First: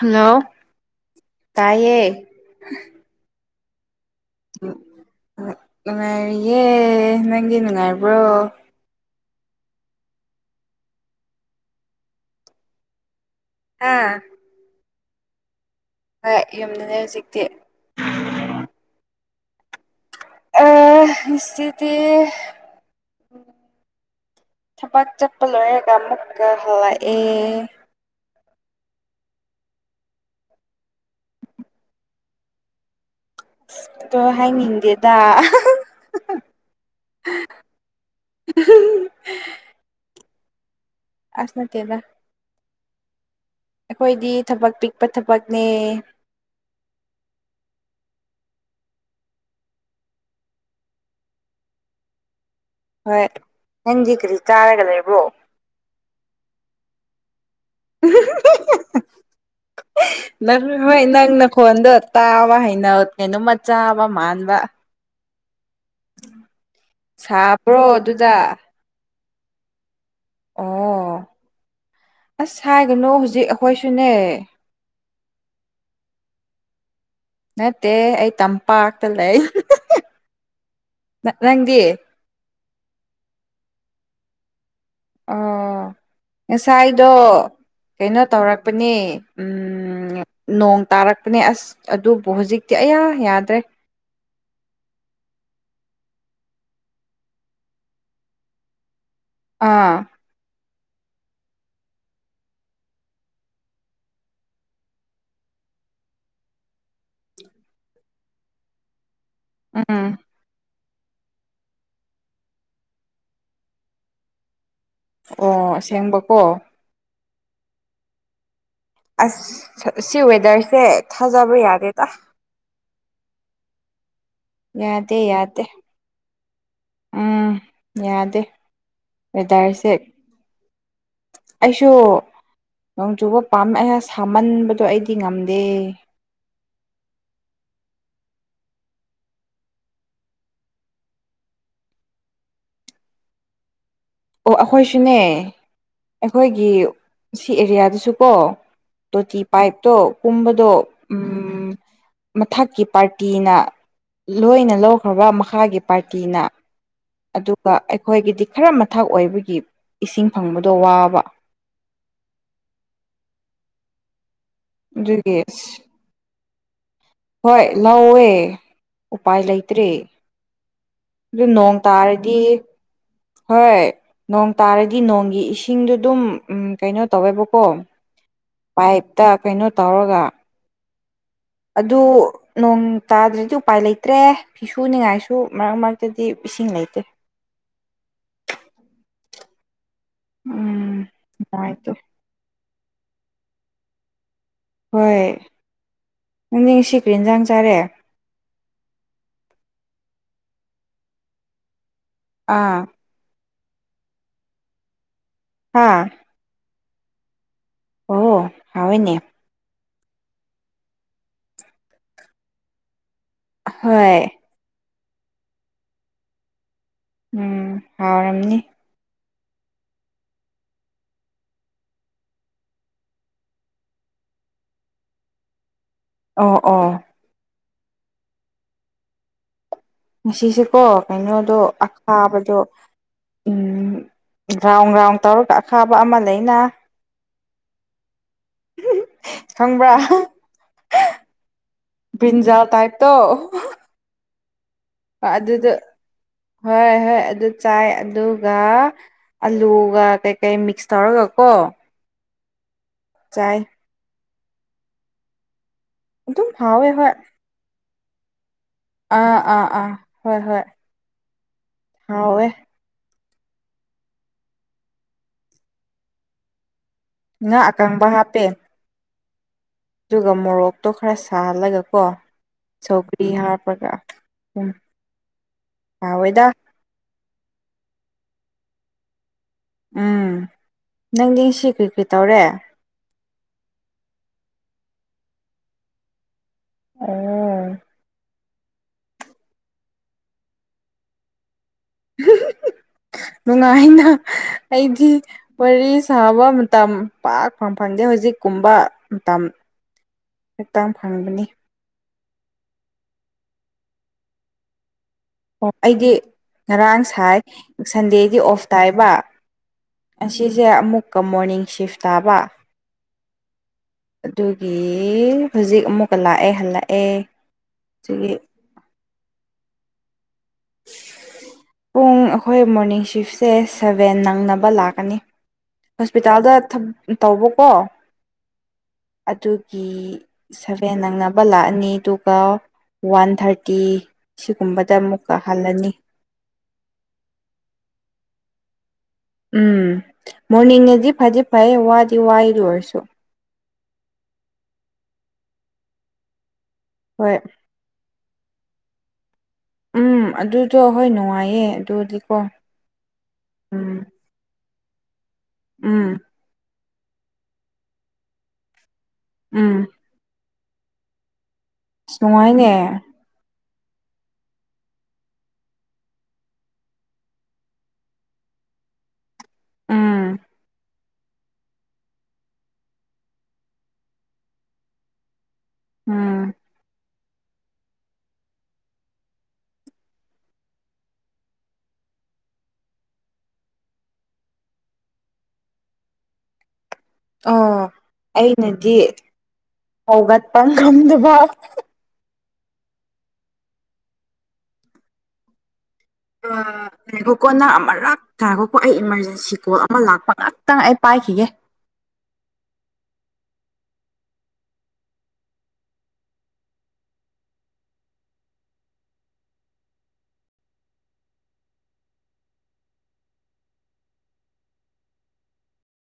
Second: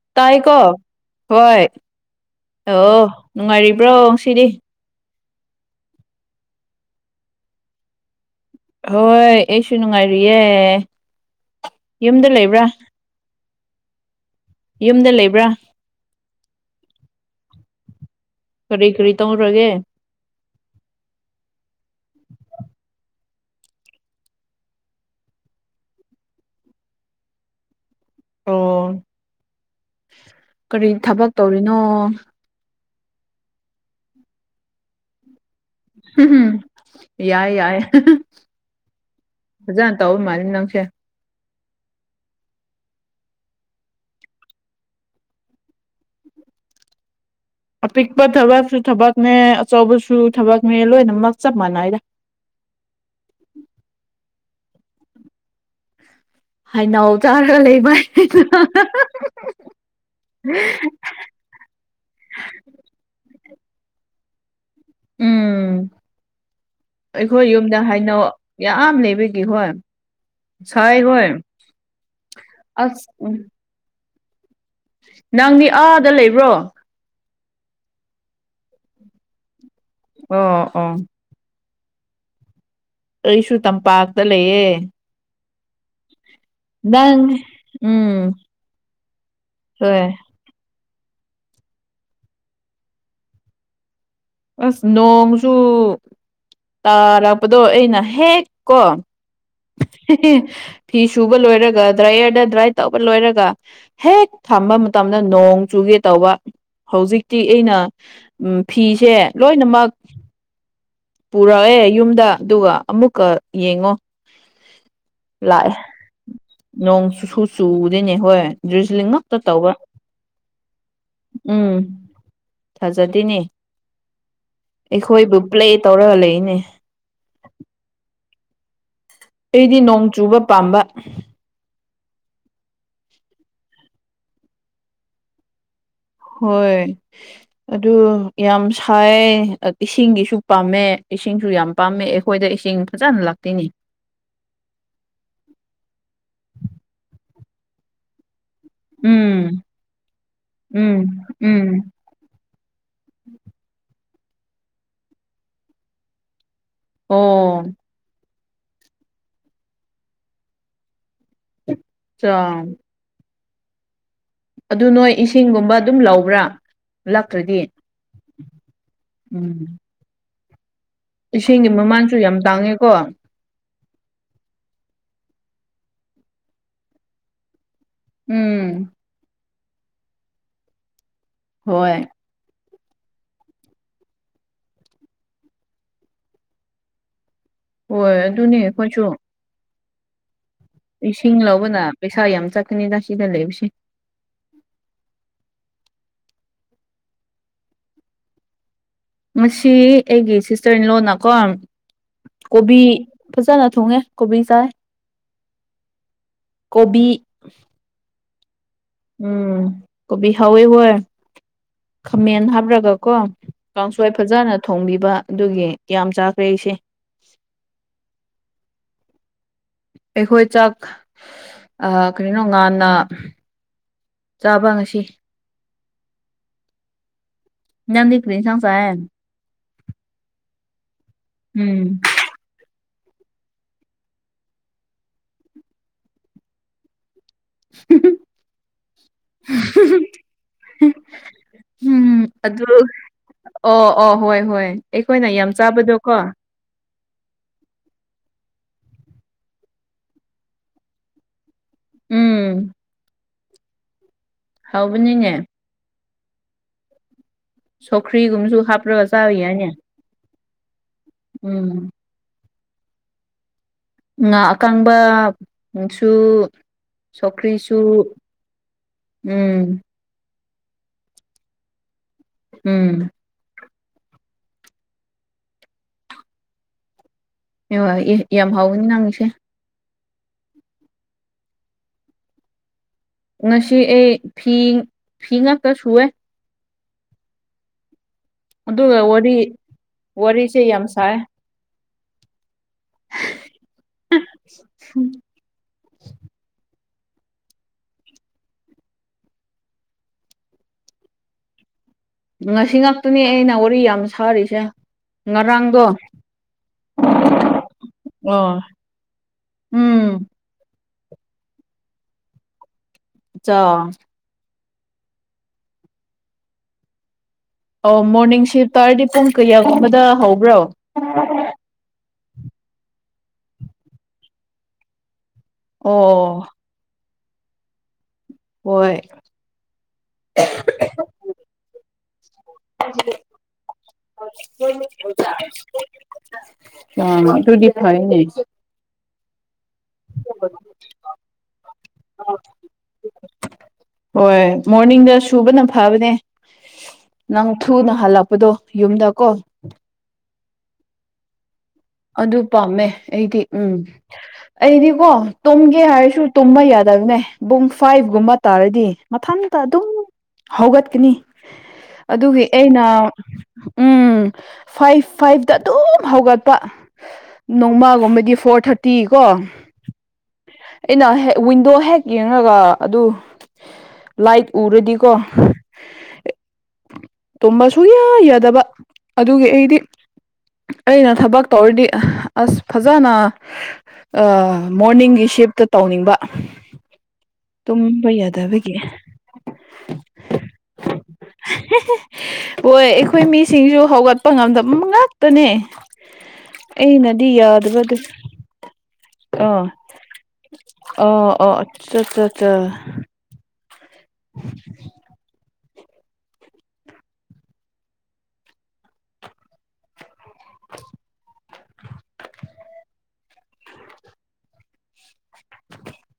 hello ꯇꯥꯏꯀꯣ ꯍꯣꯏ ꯇꯥꯏꯌꯦ ꯑꯣ ꯅꯨꯡꯉꯥꯏꯔꯤꯕ꯭ꯔꯣ ꯉ ꯁꯤꯗꯤ ꯅꯨꯡꯉꯥꯏꯔꯤꯌꯦ ꯅꯪꯒꯤ ꯅꯨꯡꯉꯥꯏꯕ꯭ꯔꯣ ꯍꯣꯏ ꯑꯩꯁꯨ ꯅꯨꯡꯉꯥꯏꯔꯤꯨꯌꯦꯦ ꯌꯨꯝꯗ ꯂꯩꯕ꯭ꯔꯥ ꯑꯥ ꯌꯨꯝꯗ ꯂꯩꯕ꯭ꯔꯥ ꯍꯣꯏ ꯌꯨꯝꯗꯅꯦ ꯍꯧꯖꯤꯛꯇꯤ ꯀꯔꯤ ꯀꯔꯤ ꯇꯧꯔꯒꯦ ꯑ ꯏꯁꯇ ꯊꯕꯛ ꯆꯠꯄ ꯂꯣꯏꯔꯒ ꯑꯃꯨꯛꯀ ꯍꯜꯂꯛꯑꯦ ꯑꯣ ꯀꯔꯤ ꯊꯕꯛ ꯇꯧꯔꯤꯅꯣ ꯑꯣ ꯍꯥꯏꯅꯤꯡꯗꯦꯗ ꯎꯝ ꯌꯥꯏ ꯌꯥꯏ ꯐꯖꯅ ꯇꯧꯔꯤ ꯃꯥꯜꯜꯂꯤ ꯅꯪꯁꯦ ꯑꯁꯅꯠꯇꯦꯕ ꯑꯩꯈꯣꯏꯗꯤ ꯊꯕꯛ ꯄꯤꯛꯄ ꯊꯕꯛꯅꯦ ꯑꯄꯤꯛꯄ ꯊꯕꯛꯁꯨ ꯊꯕꯛꯅꯦ ꯑꯆꯧꯕꯁꯨ ꯊꯕꯛꯅꯦ ꯂꯣꯏꯅꯃꯛ ꯆꯞ ꯃꯥꯟꯅꯩꯗꯦ ꯍꯣꯏ ꯅꯪꯗꯤ ꯀꯔꯤ ꯆꯥꯔꯒ ꯂꯩꯕ꯭ꯔꯣ ꯍꯥꯏꯅꯧ ꯆꯥꯔꯒ ꯂꯩ ꯅꯪ ꯍꯣꯏ ꯅꯪꯅ ꯈꯣꯟꯗꯣ ꯇꯥꯕ ꯍꯥꯏꯩꯅ ꯀꯩꯅꯣꯃꯆꯥꯥꯕ ꯃꯥꯟꯕ ꯎꯝ ꯑꯩꯈꯣꯏ ꯌꯨꯝꯗ ꯁꯥꯕ꯭ꯔꯣ ꯍꯥꯏꯅꯧ ꯑꯗꯨꯗ ꯌꯥꯝ ꯑꯥꯝ ꯂꯩꯕꯒꯤꯦ ꯍꯣꯏ ꯁꯥꯏ ꯑꯣ ꯍꯣꯏ ꯑꯁ ꯎ ꯀꯣꯏꯁꯨꯅꯦ ꯅꯪꯗꯤ ꯑꯥꯗ ꯂꯩꯕ꯭ꯔꯣ ꯅꯠꯇꯦ ꯑꯩ ꯇꯝꯄꯥꯛꯇ ꯂꯩ ꯑꯣ ꯑꯣ ꯅꯪꯒꯤ ꯑꯩꯁꯨ ꯇꯝꯄꯥꯛꯇ ꯂꯩꯌꯦ ꯑ ꯉꯁꯥꯏꯗꯣ ꯅꯪ ꯎꯝ ꯀꯩꯅꯣ ꯇꯧꯔꯛꯄꯅꯦ ꯍꯣꯏ ꯎꯝ ꯅꯣꯡ ꯇꯥꯔꯛꯄꯅꯦ ꯑꯁ ꯑꯗꯨꯕꯨ ꯍꯧꯖꯤꯛꯇꯤ ꯑꯌꯥ ꯌꯥꯗ꯭ꯔꯦ ꯑꯁ ꯅꯣꯡꯖ ꯇꯥꯔꯛꯄꯗꯣ ꯑꯩꯅ ꯍꯦꯛ ꯀꯣ ꯑꯥ ꯐꯤ ꯁꯨꯕ ꯂꯣꯏꯔꯒ ꯗ꯭ꯔꯥꯏꯌꯔꯗ ꯗ꯭ꯔꯥꯏ ꯇꯧꯕ ꯂꯣꯏꯔꯒ ꯍꯦꯛ ꯊꯝꯕ ꯃꯇꯝꯗ ꯅꯣꯡ ꯆꯨꯒꯦ ꯇꯧꯕ ꯍꯧꯖꯤꯛꯇꯤ ꯑꯩꯅ ꯐꯤꯁꯦ ꯂꯣꯏꯅꯃꯛ ꯎꯝ ꯄꯨꯔꯛꯑꯦ ꯌꯨꯝꯗ ꯑꯗꯨꯒ ꯑꯃꯨꯛꯀ ꯌꯦꯡꯉꯣ ꯑꯣ ꯑꯁꯦꯡꯕꯀꯣ ꯅꯣꯡꯨ ꯁꯨ ꯆꯨꯗꯣꯏꯅꯦ ꯍꯣꯏ ꯗ꯭ꯔꯤꯖꯂꯤꯡ ꯉꯛꯇ ꯇꯧꯕ ꯑꯁ ꯁꯤ ꯋꯦꯗꯔꯁꯦ ꯊꯥꯖꯕ ꯌꯥꯗꯦꯗ ꯊꯥꯖꯗꯅꯦ ꯌꯥꯗꯦ ꯑꯩꯈꯣꯏꯕꯨ ꯌꯥꯗꯦ ꯄ꯭ꯂꯦ ꯇꯧꯔꯒ ꯂꯩꯏꯅꯦ ꯎꯝ ꯌꯥꯗꯦ ꯑꯩꯗꯤ ꯋꯦꯗꯔꯁꯦ ꯅꯣꯡ ꯆꯨꯕ ꯄꯥꯝꯕ ꯑꯩꯁꯨ ꯅꯣꯡꯖꯨꯕ ꯄꯥꯝꯃꯦ ꯑꯩꯅ ꯁꯥꯃꯟꯕꯗꯣ ꯑꯩꯗꯤ ꯉꯝꯗꯦ ꯍꯣꯏ ꯑꯗꯨ ꯌꯥꯝ ꯁꯥꯏ ꯏꯁꯤꯡꯒꯤꯁꯨ ꯄꯥꯝꯃꯦ ꯏꯁꯤꯡꯁꯨ ꯌꯥꯝ ꯄꯥꯝꯃꯦ ꯑꯩꯈꯣꯏꯗ ꯏꯁꯤꯡ ꯐꯖꯅ ꯂꯥꯛꯇꯣꯏꯅꯦ ꯑꯣ ꯑꯩꯈꯣꯏꯁꯨꯅꯦ ꯑꯩꯈꯣꯏꯒꯤ ꯁꯤ ꯑꯦꯔꯤꯌꯥꯗꯨꯁꯨꯀꯣ ꯇꯣꯇꯤ ꯎꯝ ꯄꯥꯏꯞꯇꯣ ꯀꯨꯝꯕꯗꯣ ꯎꯝ ꯃꯊꯛꯀꯤ ꯄꯥꯔꯇꯤꯅ ꯂꯣꯏꯅ ꯂꯧꯈ꯭ꯔꯕ ꯃꯈꯥꯒꯤ ꯄꯥꯔꯇꯤꯅ ꯑꯣ ꯑꯗꯨꯒ ꯑꯩꯈꯣꯏꯒꯤꯗꯤ ꯈꯔ ꯃꯊꯛ ꯑꯣꯏꯕꯒꯤ ꯏꯁꯤꯡ ꯐꯪꯕꯗꯣ ꯋꯥꯕ ꯆ ꯑꯗꯨ ꯅꯣꯏ ꯑꯗꯨꯒꯤ ꯏꯁꯤꯡꯒꯨꯝꯕ ꯑꯗꯨꯝ ꯂꯧꯕ꯭ꯔꯥ ꯂꯥꯛꯇ꯭ꯔꯗꯤ ꯍꯣꯏ ꯂꯧꯋꯦ ꯎꯄꯥꯏ ꯎꯝ ꯂꯩꯇ꯭ꯔꯦ ꯑꯗꯨ ꯏꯁꯤꯡꯒꯤ ꯅꯣꯡ ꯃꯃꯜꯁꯨ ꯌꯥꯝ ꯇꯥꯔꯗꯤ ꯇꯥꯡꯉꯦꯀꯣ ꯍꯣꯏ ꯅꯣꯡ ꯇꯥꯔꯗꯤ ꯅꯣꯡꯒꯤ ꯏꯁꯤꯡꯗꯣ ꯑꯗꯨꯝ ꯀꯩꯅꯣ ꯇꯧꯋꯦꯕꯀꯣ ꯎꯝ ꯄꯥꯏꯞꯇ ꯀꯩꯅꯣ ꯇꯧꯔꯒ ꯑꯗꯨ ꯍꯣꯏ ꯅꯣꯡ ꯇꯥꯗ꯭ꯔꯗꯤ ꯎꯄꯥꯏ ꯂꯩꯇ꯭ꯔꯦ ꯐꯤꯁꯨ ꯅꯤꯡꯉꯥꯏꯁꯨ ꯃꯔꯛ ꯃꯔꯛꯇꯗꯤ ꯏꯁꯤꯡ ꯂꯩꯇꯦ ꯍꯣꯏ ꯑꯗꯨꯅꯦ ꯑꯩꯈꯣꯏꯁꯨ ꯎꯝ ꯏꯁꯤꯡ ꯂꯧꯕꯅ ꯅꯨꯡꯉꯥꯏꯇꯦ ꯄꯩꯁꯥ ꯌꯥꯝ ꯆꯠꯀꯅꯤꯗ ꯁꯤꯗ ꯂꯩꯕꯁꯦ ꯍꯣꯏ ꯅꯪꯗꯤꯡ ꯁꯤꯀꯔꯤ ꯏꯟꯖꯥꯡ ꯆꯥꯔꯦ ꯃꯁꯤ ꯑꯩꯒꯤ ꯁꯤꯁꯇꯔ ꯏ ꯂꯣꯟꯅꯀꯣ ꯑꯥ ꯀꯣꯕꯤ ꯐꯖꯅ ꯊꯣꯡꯉꯦ ꯀꯣꯕꯤ ꯆꯥꯏ ꯍꯥꯥ ꯀꯣꯕꯤ ꯑꯣ ꯍꯅꯦ ꯎꯝ ꯀꯣꯕꯤ ꯍꯋꯦ ꯍꯣꯏ ꯈꯥꯃꯦꯟ ꯍꯥꯞꯔꯒ ꯀꯣ ꯀꯥꯡꯁꯣꯏ ꯍꯣꯏ ꯐꯖꯅ ꯊꯣꯡꯕꯤꯕ ꯑꯗꯨꯒꯤ ꯀ ꯆꯥꯈ꯭ꯔꯦ ꯑꯩꯁꯦ ꯎꯝ ꯍꯥꯎꯔꯝꯅꯤ ꯑꯩꯈꯣꯏ ꯆꯥꯛ ꯀꯔꯤꯅꯣ ꯉꯥꯟꯟꯅ ꯆꯥꯕ ꯉꯁꯤ ꯑꯣ ꯑꯣ ꯅꯗꯤ ꯀꯔꯤ ꯁꯥꯡꯪꯁꯥꯏꯦ ꯉꯁꯤꯁꯦꯀꯣ ꯀꯩꯅꯣꯗꯣ ꯎꯝ ꯑꯈꯥꯕꯗꯣ ꯒ꯭ꯔꯥꯎꯟ ꯒ꯭ꯔꯥꯎꯟ ꯇꯧꯔꯒ ꯑꯈꯥꯕ ꯑꯃ ꯂꯩꯅ ꯈꯪꯕ꯭ꯔꯥ [unintelligible] ꯎꯝ ꯟꯖꯜ ꯑꯗꯨ ꯇꯥꯏꯞꯇꯣ ꯑꯣ ꯑꯣ ꯍꯣꯏ ꯍꯣꯏ ꯑꯩꯈꯣꯏꯅ ꯌꯥꯝ ꯑꯗꯨꯗ ꯆꯥꯕꯗꯣ ꯀꯣ ꯍꯣꯏ ꯍꯣꯏ ꯑꯗꯨ ꯆꯥꯏ ꯑꯗꯨꯒ ꯑꯂꯨꯒ ꯀꯩꯀꯩ ꯃꯤꯛꯁ ꯇꯧꯔꯒ ꯀꯣ ꯎꯝ ꯆꯥꯏ ꯍꯧꯕꯅꯤꯅꯦ ꯑꯗꯨ ꯑꯗꯨꯝ ꯍꯥꯎꯋꯦ ꯍꯣꯏ ꯁꯣꯈ꯭ꯔꯤꯒꯨꯝꯁꯨ ꯍꯥꯞꯄ ꯑꯥ ꯑꯥ ꯑꯥ ꯍꯣꯏ ꯍꯣꯏ ꯎꯝ ꯍꯋꯦ ꯉꯥ ꯑꯀꯥꯡꯕꯁꯨ ꯉꯥ ꯁꯣꯀ꯭ꯔꯤꯁꯨ ꯑꯀꯪꯕ ꯍꯥꯞꯄꯦ ꯎꯝ ꯑꯗꯨꯒ ꯃꯣꯔꯣꯛꯇꯣ ꯈꯔ ꯁꯥꯍꯜꯂꯒ ꯀꯣ ꯁꯧ ꯎꯝ ꯐꯤ ꯍꯥꯞꯄꯒ ꯎꯝ ꯌꯥꯑꯣꯗ ꯑꯦ ꯌꯥꯝ ꯍꯥꯎꯋꯅꯤ ꯅꯪ ꯏꯁꯦ ꯎꯝ ꯅꯪꯗꯤ ꯁꯤ ꯀꯔꯤ ꯀꯔꯤ ꯇꯧꯔꯦ ꯉꯁꯤ ꯑꯩ ꯐꯤ ꯐꯤ ꯉꯥꯛꯇ ꯁꯨꯑꯦ ꯑꯣ ꯑꯗꯨꯒ ꯋꯥꯔꯤꯁꯦ ꯌꯥꯝ ꯁꯥꯏ ꯅꯨꯡꯉꯥꯏꯅ ꯑꯩꯗꯤ ꯋꯥꯔꯤ ꯁꯥꯕ ꯃꯇꯝ ꯄꯥꯛꯄꯪ ꯐꯪꯗꯦ ꯍꯧꯖꯤꯛꯀꯨꯝꯕ ꯃꯇꯝ ꯍꯛꯇꯥꯡ ꯐꯪꯒꯅꯤ ꯉꯁꯤ ꯉꯥꯛꯇꯅꯦ ꯑꯩꯅ ꯋꯥꯔꯤ ꯌꯥꯝ ꯁꯥꯔꯤꯁꯦ ꯑꯣ ꯉꯔꯥꯡꯗꯣ ꯑꯩꯗꯤ ꯉꯔꯥꯡ ꯁꯥꯏ ꯁꯟꯗꯦꯗꯤ ꯑꯣ ꯑꯣꯐ ꯇꯥꯏꯕ ꯎꯝ ꯑꯁꯤ ꯁꯤꯁꯦ ꯑꯃꯨꯛꯀ ꯃꯣꯔꯅꯤꯡ ꯁꯤꯐ ꯇꯥꯕ ꯆꯥ ꯑꯗꯨꯒꯤ ꯍꯧꯖꯤꯛ ꯑꯃꯨꯛꯀ ꯂꯥꯛꯑꯦ ꯍꯜꯂꯛꯑꯦ ꯑꯣ ꯑꯗꯨꯒꯤ ꯃꯣꯔꯅꯤꯡ ꯁꯤꯐ ꯇꯥꯔꯗꯤ ꯄꯨꯡ ꯀꯌꯥꯒꯨꯝꯕꯗ ꯍꯧꯕ꯭ꯔꯣ ꯄꯨꯡ ꯑꯩꯈꯣꯏ ꯃꯣꯔꯅꯤꯡ ꯁꯤꯐꯁꯦ ꯁꯕꯦꯟ ꯅꯪꯅꯕ ꯂꯥꯛꯀꯅꯤ ꯑꯣ ꯍꯣꯁꯄꯤꯇꯥꯜꯗ ꯇꯧꯕꯀꯣ ꯍ ꯑꯗꯨꯒꯤ ꯁꯚꯦꯟ ꯅꯪꯅꯕ ꯂꯥꯛꯑꯅꯤ ꯑꯗꯨꯒ ꯋꯥꯟ ꯋꯥꯟ ꯊꯥꯔꯇꯤ ꯁꯤꯒꯨꯝꯕꯗ ꯑꯃꯨꯛꯀ ꯍꯜꯂꯅꯤ ꯑ ꯇꯨꯗꯤ ꯍꯥꯏꯅꯦ ꯎꯝ ꯃꯣꯔꯅꯤꯡꯅꯗꯤ ꯐꯗꯤ ꯐꯩ ꯋꯥꯗꯤ ꯋꯥꯏꯔ ꯑꯣꯏꯔꯁꯨ ꯍꯣꯏ ꯃꯣꯔꯅꯤꯡꯗ ꯁꯨꯕꯅ ꯐꯕꯅꯦ ꯍꯣꯏ ꯅꯪ ꯊꯨꯅ ꯍꯜꯂꯛꯄꯗꯣ ꯌꯨꯝꯗ ꯀꯣ ꯎꯝ ꯑꯗꯨꯗꯣ ꯍꯣꯏ ꯅꯨꯡꯉꯥꯏꯌꯦ ꯑꯗꯨꯗꯤꯀꯣ ꯑꯗꯨ ꯄꯥꯝꯃꯦ ꯑꯩꯗꯤ ꯎꯝ ꯑꯩꯗꯤꯀꯣ ꯇꯨꯝꯒꯦ ꯎꯝ ꯍꯥꯏꯔꯁꯨ ꯇꯨꯝꯕ ꯌꯥꯗꯕꯅꯦ ꯕꯨꯡ ꯐꯥꯏꯚꯒꯨꯝꯕ ꯇꯥꯔꯗꯤ ꯃꯊꯟꯇ ꯎꯝ ꯑꯗꯨꯝ ꯍꯧꯒꯠꯀꯅꯤ ꯑꯁ ꯑꯗꯨꯒꯤ ꯅꯨꯡꯉꯥꯏꯅꯦ ꯑꯩꯅ ꯎꯝ ꯐꯥꯏꯚ ꯐꯥꯏꯚꯇ ꯑꯗꯨꯝ ꯍꯧꯒꯠꯄ ꯅꯣꯡꯃꯒꯨꯝꯕꯗꯤ ꯐꯣꯔ ꯊꯥꯔꯇꯤ ꯀꯣ ꯎꯝ ꯑꯩꯅ ꯍꯦꯛ ꯋꯤꯟꯗꯣ ꯍꯦꯛ ꯌꯦꯡꯉꯒ ꯑꯗꯨ ꯂꯥꯏꯠ ꯎꯔꯗꯤꯀꯣ ꯎꯝ ꯇꯨꯝꯝꯕ ꯁꯨꯛꯌꯥ ꯌꯥꯗꯕ ꯑꯗꯨꯒꯤ ꯑꯩꯗꯤ ꯑꯩꯅ ꯊꯕꯛ ꯇꯧꯔꯗꯤ ꯑꯁ ꯐꯖꯅ ꯃꯣꯔꯅꯤꯡꯒꯤ ꯁꯤꯞꯇ ꯇꯧꯅꯤꯡꯕ ꯑꯣ ꯇꯨꯝꯕ ꯌꯥꯗꯕꯒꯤ ꯑꯩꯅꯗꯤ ꯍꯧꯒꯠꯄ ꯉꯝꯗꯕ ꯍꯣꯏ ꯑꯩꯈꯣꯏ ꯃꯤꯁꯤꯡꯁꯨ ꯍꯧꯒꯠꯄ ꯉꯝꯗꯕ ꯉꯥꯛꯇꯅꯦ ꯑ ꯑꯩꯅꯗꯤ ꯌꯥꯦꯈꯣꯀꯣ ꯅꯪ ꯌꯥꯗꯕꯗꯨ ꯑꯃꯔꯥꯛ ꯇꯥꯔꯦꯈꯣꯀꯣ ꯑꯩ ꯏꯃꯥꯔꯖꯦꯟꯁꯤ ꯑꯥ ꯀꯣꯜ ꯑꯃ ꯂꯥꯛꯄ ꯉꯍꯥꯛꯇꯪ ꯑꯩ ꯄꯥꯏꯈꯤꯒꯦ ꯆꯠ ꯆ ꯆ [unintelligible]